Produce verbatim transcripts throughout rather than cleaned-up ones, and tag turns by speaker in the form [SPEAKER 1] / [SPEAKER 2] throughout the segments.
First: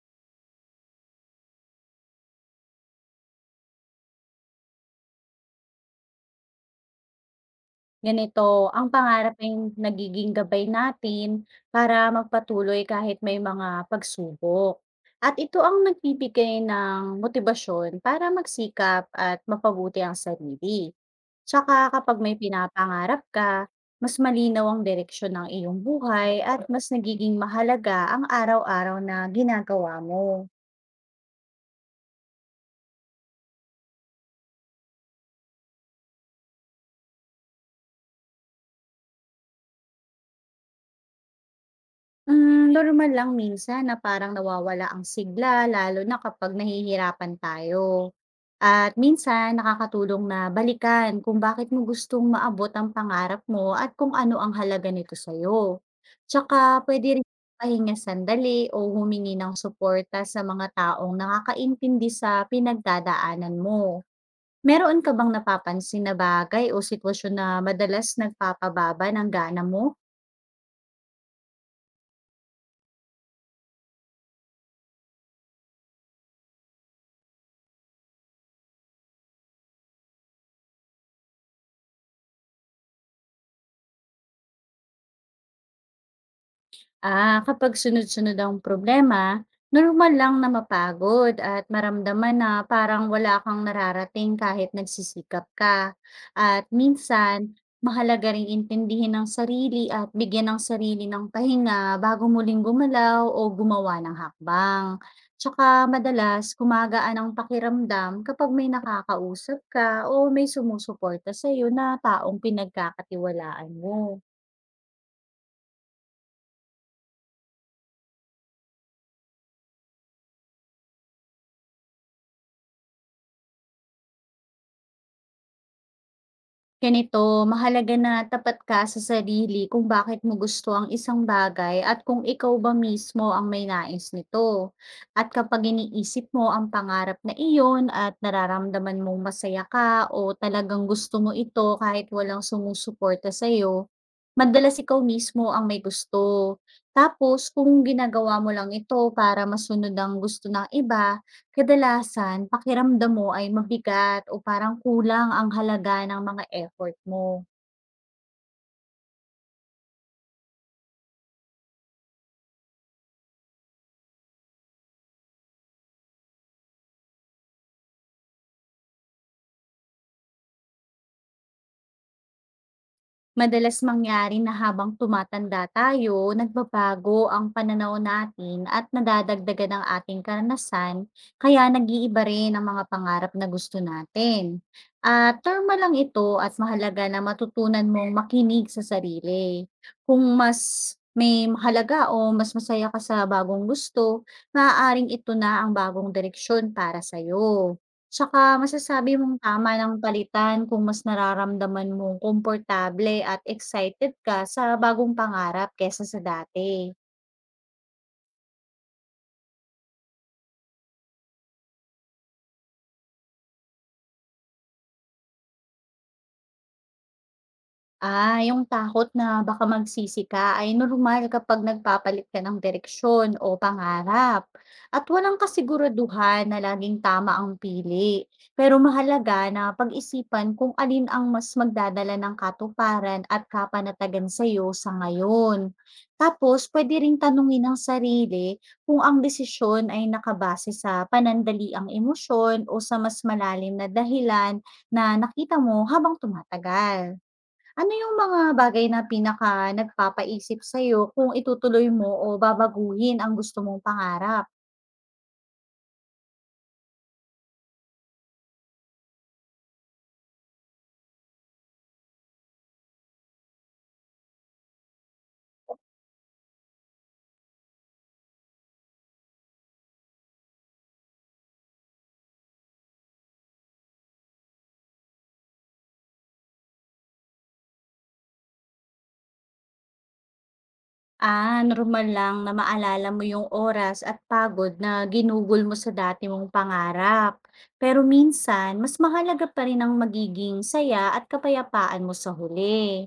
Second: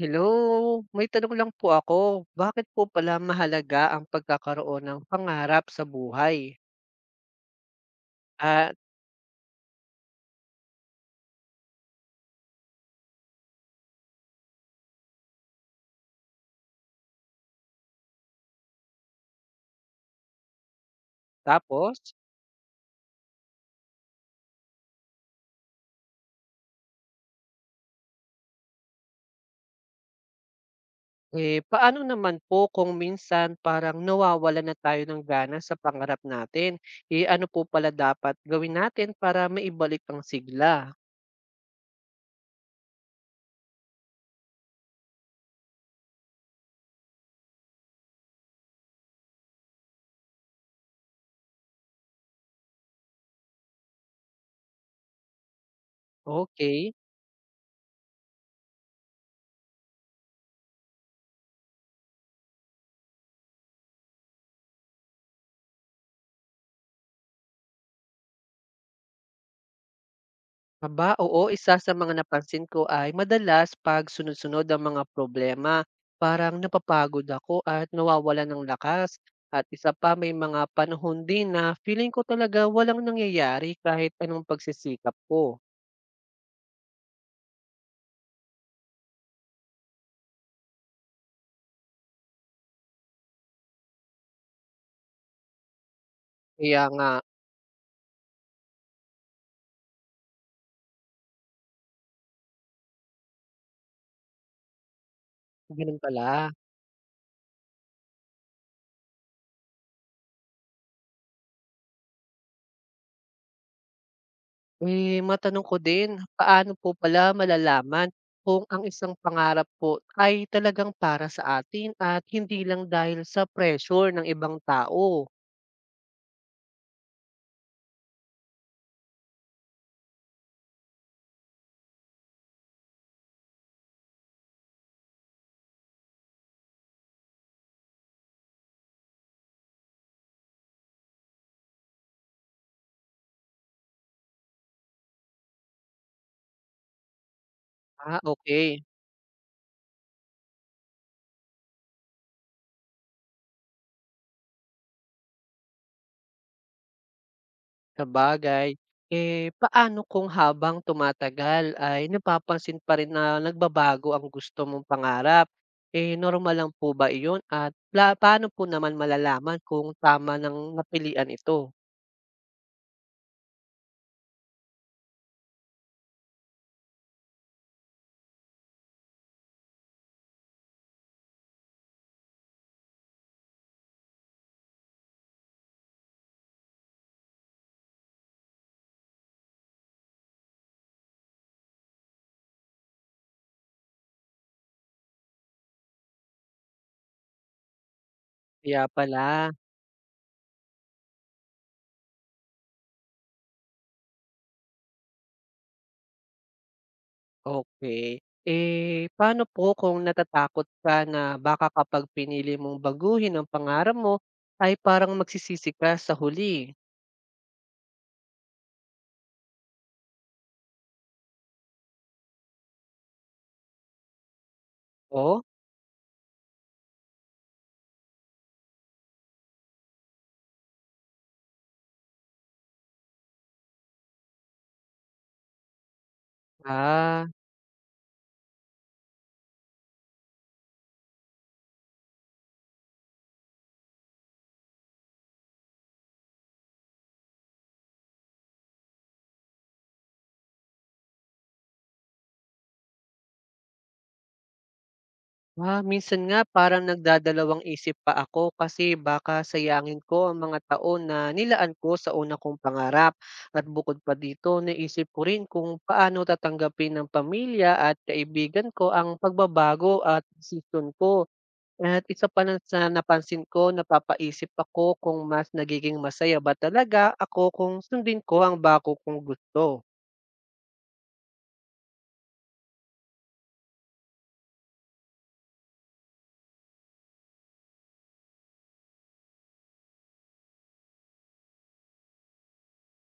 [SPEAKER 1] Hello, may tanong lang po ako. Bakit po pala mahalaga ang pagkakaroon ng pangarap sa buhay?
[SPEAKER 2] Ganito,
[SPEAKER 1] At
[SPEAKER 2] ang pangarap ay nagiging gabay natin para magpatuloy kahit may mga pagsubok. At ito ang nagbibigay ng motibasyon para magsikap at mapabuti ang sarili. Tsaka
[SPEAKER 1] tapos,
[SPEAKER 2] kapag may pinapangarap ka, mas malinaw ang direksyon ng iyong buhay at mas nagiging mahalaga ang araw-araw na ginagawa mo.
[SPEAKER 1] eh, paano naman po kung minsan parang nawawala na tayo ng gana sa pangarap natin? Eh, ano po pala dapat gawin natin para maibalik ang sigla?
[SPEAKER 2] Hmm, normal lang minsan na parang nawawala ang sigla lalo na kapag nahihirapan tayo. At minsan nakakatulong na balikan kung bakit mo gustong maabot ang pangarap mo at kung ano ang halaga nito sa'yo. Tsaka
[SPEAKER 1] Okay.
[SPEAKER 2] pwede rin pahinga sandali o humingi ng suporta sa mga taong nakakaintindi sa pinagdadaanan mo. Meron ka bang napapansin na bagay o sitwasyon na madalas nagpapababa ng gana mo?
[SPEAKER 1] Aba, oo, isa sa mga napansin ko ay madalas 'pag sunod-sunod ang mga problema, parang napapagod ako at nawawala ng lakas. At isa pa, may mga panahon din na feeling ko talaga walang nangyayari kahit anong pagsisikap ko.
[SPEAKER 2] Ah, kapag sunod-sunod ang problema, normal lang na mapagod at maramdaman na parang wala kang nararating kahit nagsisikap ka. At
[SPEAKER 1] Kaya nga,
[SPEAKER 2] minsan, mahalaga ring intindihin ng sarili at bigyan ng sarili ng pahinga bago muling gumalaw o gumawa ng hakbang. Tsaka
[SPEAKER 1] gano'n pala.
[SPEAKER 2] madalas, kumagaan ang pakiramdam kapag may nakakausap ka o may sumusuporta sa'yo na taong pinagkakatiwalaan mo.
[SPEAKER 1] Eh, matanong ko din, paano po pala malalaman kung ang isang pangarap po ay talagang para sa atin at hindi lang dahil sa pressure ng ibang tao?
[SPEAKER 2] Ganito, mahalaga na tapat ka sa sarili kung bakit mo gusto ang isang bagay at kung ikaw ba mismo ang may nais nito. At kapag iniisip mo ang pangarap na iyon at nararamdaman mong masaya ka o talagang gusto mo ito kahit walang sumusuporta sa iyo, madalas ikaw mismo ang may gusto. Tapos kung
[SPEAKER 1] Ah,
[SPEAKER 2] ginagawa mo lang
[SPEAKER 1] okey.
[SPEAKER 2] ito para masunod ang gusto ng iba, kadalasan pakiramdam mo ay mabigat o parang kulang ang halaga ng mga effort mo.
[SPEAKER 1] Sabagay. Eh, paano kung habang tumatagal ay napapansin pa rin na nagbabago ang gusto mong pangarap? Eh, normal lang po ba iyon at la paano po naman malalaman kung tama ng napilian ito?
[SPEAKER 2] Madalas mangyari na habang tumatanda tayo, nagbabago ang pananaw natin at nadadagdagan ang ating karanasan, kaya nag-iiba rin ang mga pangarap na gusto natin. At normal lang ito at mahalaga na matutunan mong makinig sa sarili. Kung mas may mahalaga o mas masaya ka sa bagong gusto, maaaring ito na ang bagong direksyon para sa'yo. Tsaka
[SPEAKER 1] Kaya
[SPEAKER 2] masasabi mong
[SPEAKER 1] pala,
[SPEAKER 2] tama ng palitan kung mas nararamdaman mong komportable at excited ka sa bagong pangarap kaysa sa dati.
[SPEAKER 1] okay. Eh, paano po kung natatakot ka na baka kapag pinili mong baguhin ang pangarap mo, ay parang magsisisi ka sa huli?
[SPEAKER 2] Ah, yung takot na baka magsisi ka ay normal kapag nagpapalit ka ng direksyon o pangarap. At walang
[SPEAKER 1] O
[SPEAKER 2] kasiguraduhan na laging tama ang pili. Pero mahalaga na pag-isipan kung alin ang mas magdadala ng katuparan at kapanatagan sa iyo sa ngayon. Tapos, pwede ring
[SPEAKER 1] ah.
[SPEAKER 2] tanungin ang sarili kung ang desisyon ay nakabase sa panandaliang emosyon o sa mas malalim na dahilan na nakita mo habang tumatagal. Ano yung mga bagay na pinaka nagpapaisip sa'yo kung itutuloy mo o babaguhin ang gusto mong pangarap?
[SPEAKER 1] Ah, minsan nga parang nagdadalawang-isip pa ako kasi baka sayangin ko ang mga taon na nilaan ko sa una kong pangarap. At bukod pa dito, naisip ko rin kung paano tatanggapin ng pamilya at kaibigan ko ang pagbabago at desisyon ko. At isa pa na sa napansin ko, napapaisip ako kung mas nagiging masaya ba talaga ako kung sundin ko ang bako kong gusto.
[SPEAKER 2] Ah, normal lang na maalala mo yung oras at pagod na ginugol mo sa dati mong pangarap. Pero minsan, mas mahalaga pa rin ang magiging saya at kapayapaan mo sa huli.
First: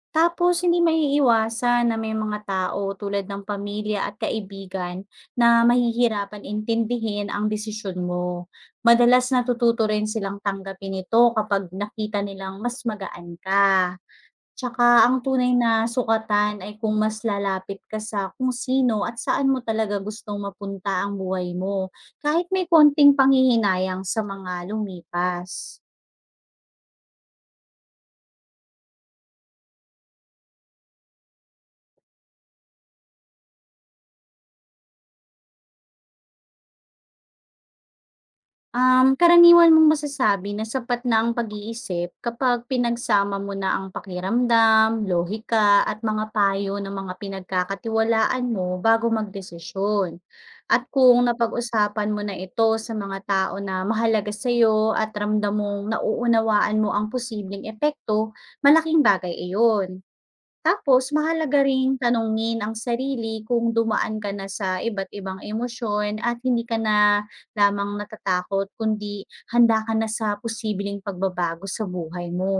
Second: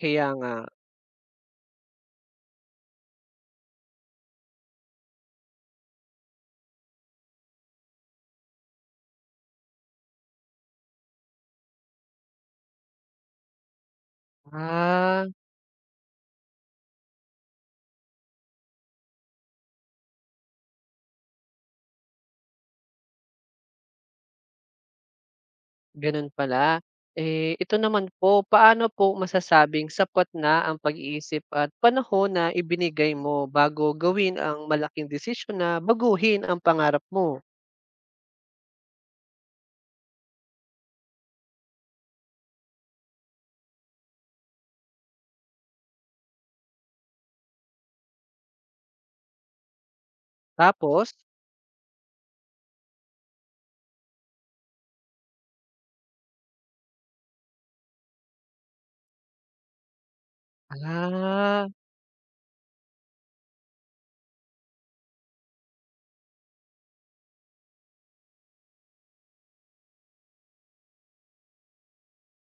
[SPEAKER 1] Kaya nga,
[SPEAKER 2] Tapos hindi maiiwasan na may mga tao tulad ng pamilya at kaibigan na mahihirapan intindihin ang desisyon mo. Madalas natututo rin silang tanggapin ito kapag nakita nilang mas magaan ka. Tsaka ang
[SPEAKER 1] ah,
[SPEAKER 2] tunay na sukatan ay kung mas lalapit ka sa kung sino at saan mo talaga gustong mapunta ang buhay mo, kahit may konting panghihinayang sa mga lumipas.
[SPEAKER 1] gano'n pala. Eh, ito naman po, paano po masasabing sapat na ang pag-iisip at panahon na ibinigay mo bago gawin ang malaking desisyon na baguhin ang pangarap mo?
[SPEAKER 2] Um, karaniwan mong masasabi na sapat na ang pag-iisip kapag pinagsama mo na ang pakiramdam, lohika at mga payo ng mga pinagkakatiwalaan mo bago magdesisyon. At
[SPEAKER 1] Tapos?
[SPEAKER 2] kung napag-usapan mo na ito sa mga tao na mahalaga sa iyo at ramdam mong nauunawaan mo ang posibleng epekto, malaking bagay iyon. Tapos mahalaga
[SPEAKER 1] Ah,
[SPEAKER 2] ring tanungin ang sarili kung dumaan ka na sa iba't ibang emosyon at hindi ka na lamang natatakot kundi handa ka na sa posibleng pagbabago sa buhay mo.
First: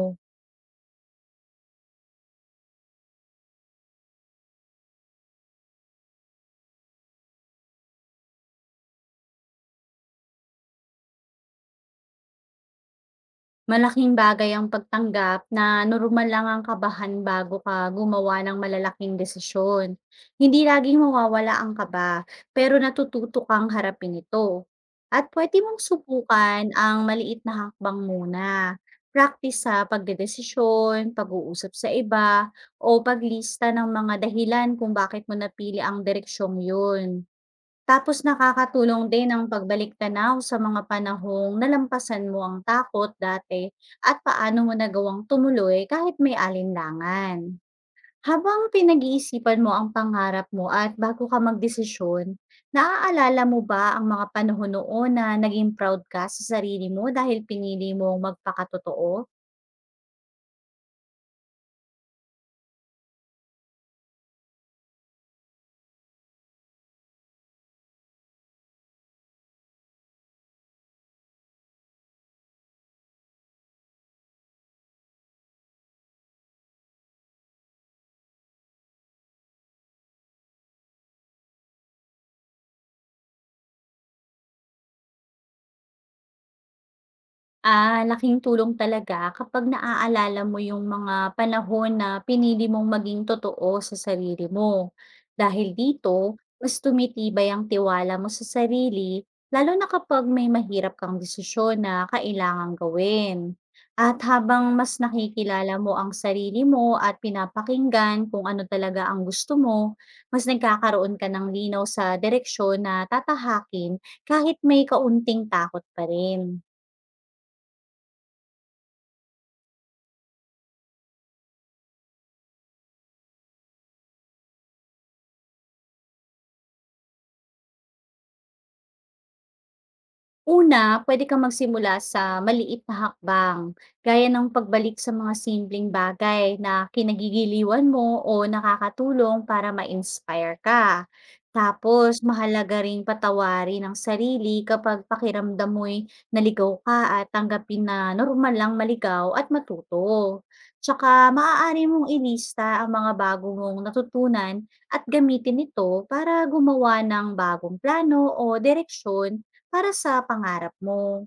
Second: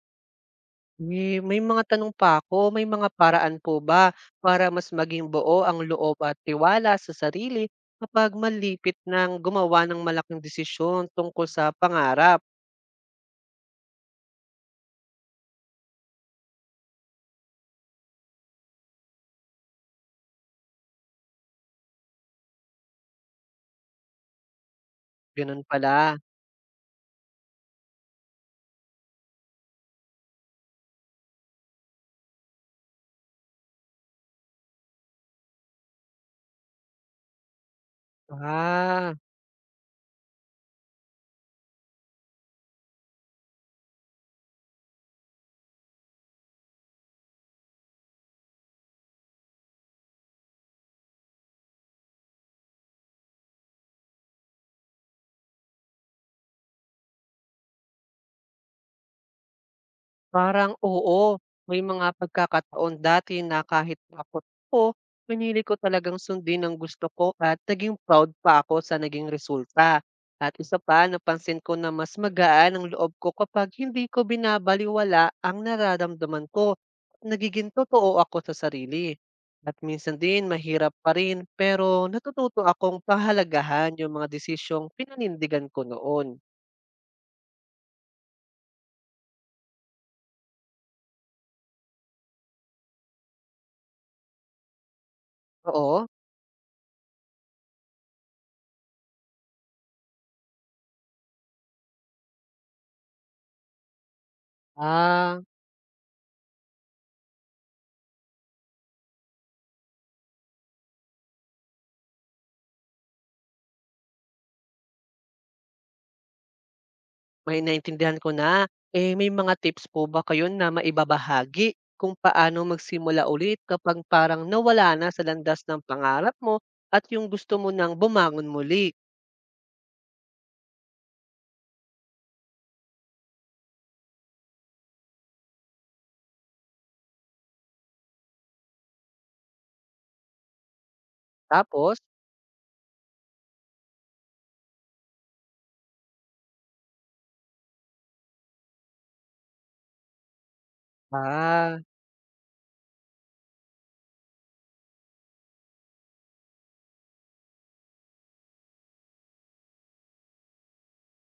[SPEAKER 1] eh, may mga tanong pa ako. May mga paraan po ba para mas maging buo ang loob at tiwala sa sarili kapag malipit ng gumawa ng malaking desisyon tungkol sa pangarap?
[SPEAKER 2] Malaking bagay ang pagtanggap na normal lang ang kabahan bago ka gumawa ng malalaking desisyon. Hindi laging mawawala ang kaba, pero natututo kang harapin ito. At pwede
[SPEAKER 1] Gano'n
[SPEAKER 2] mong
[SPEAKER 1] pala.
[SPEAKER 2] subukan ang maliit na hakbang muna. Practice sa pagdedesisyon, pag-uusap sa iba, o paglista ng mga dahilan kung bakit mo napili ang direksyong yun. Tapos nakakatulong
[SPEAKER 1] Ah.
[SPEAKER 2] din ang pagbalik-tanaw sa mga panahong nalampasan mo ang takot dati at paano mo nagawang tumuloy kahit may alinlangan. Habang pinag-iisipan mo ang pangarap mo at bago ka magdesisyon, naaalala mo ba ang mga panahon noon na naging proud ka sa sarili mo dahil pinili mong magpakatotoo?
[SPEAKER 1] Parang oo, may mga pagkakataon dati na kahit takot ako, pinili ko talagang sundin ang gusto ko at naging proud pa ako sa naging resulta. At isa pa, napansin ko na mas magaan ang loob ko kapag hindi ko binabaliwala ang nararamdaman ko. Nagiging totoo ako sa sarili. At minsan din, mahirap pa rin, pero natututo akong pahalagahan yung mga desisyong pinanindigan ko noon.
[SPEAKER 2] Ah, laking tulong talaga kapag naaalala mo yung mga panahon na pinili mong maging totoo sa sarili mo. Dahil
[SPEAKER 1] Oo?
[SPEAKER 2] dito, mas tumitibay ang tiwala mo sa sarili, lalo na kapag may mahirap kang desisyon na kailangang gawin. At habang mas
[SPEAKER 1] Ah,
[SPEAKER 2] nakikilala mo ang sarili mo at pinapakinggan kung ano talaga ang gusto mo, mas nagkakaroon ka ng linaw sa direksyon na tatahakin kahit may kaunting takot pa rin.
[SPEAKER 1] may naintindihan ko na. Eh, may mga tips po ba kayo na maibabahagi kung paano magsimula ulit kapag parang nawala na sa landas ng pangarap mo at yung gusto mo nang bumangon muli?
[SPEAKER 2] Una, pwede kang magsimula sa maliit na hakbang, gaya ng pagbalik sa mga simpleng bagay na kinagigiliwan mo o nakakatulong para ma-inspire ka.
[SPEAKER 1] Tapos,
[SPEAKER 2] Tapos, mahalaga ring patawarin ang sarili kapag pakiramdam mo'y naligaw ka at tanggapin na normal lang maligaw at matuto. Tsaka,
[SPEAKER 1] ah,
[SPEAKER 2] maaari mong ilista ang mga bago mong natutunan at gamitin ito para gumawa ng bagong plano o direksyon para sa pangarap mo.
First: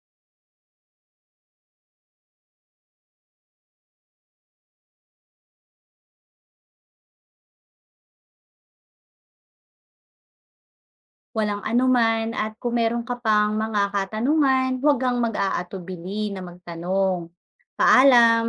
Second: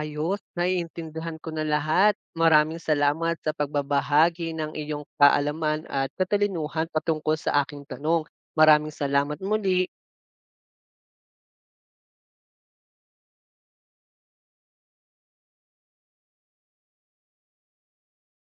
[SPEAKER 1] ayos, naiintindihan ko na lahat. Maraming salamat sa pagbabahagi ng iyong kaalaman at katalinuhan patungkol sa aking tanong. Maraming salamat muli.
[SPEAKER 2] Walang anuman at kung meron ka pang mga katanungan, huwag kang mag-aatubili na magtanong. Paalam!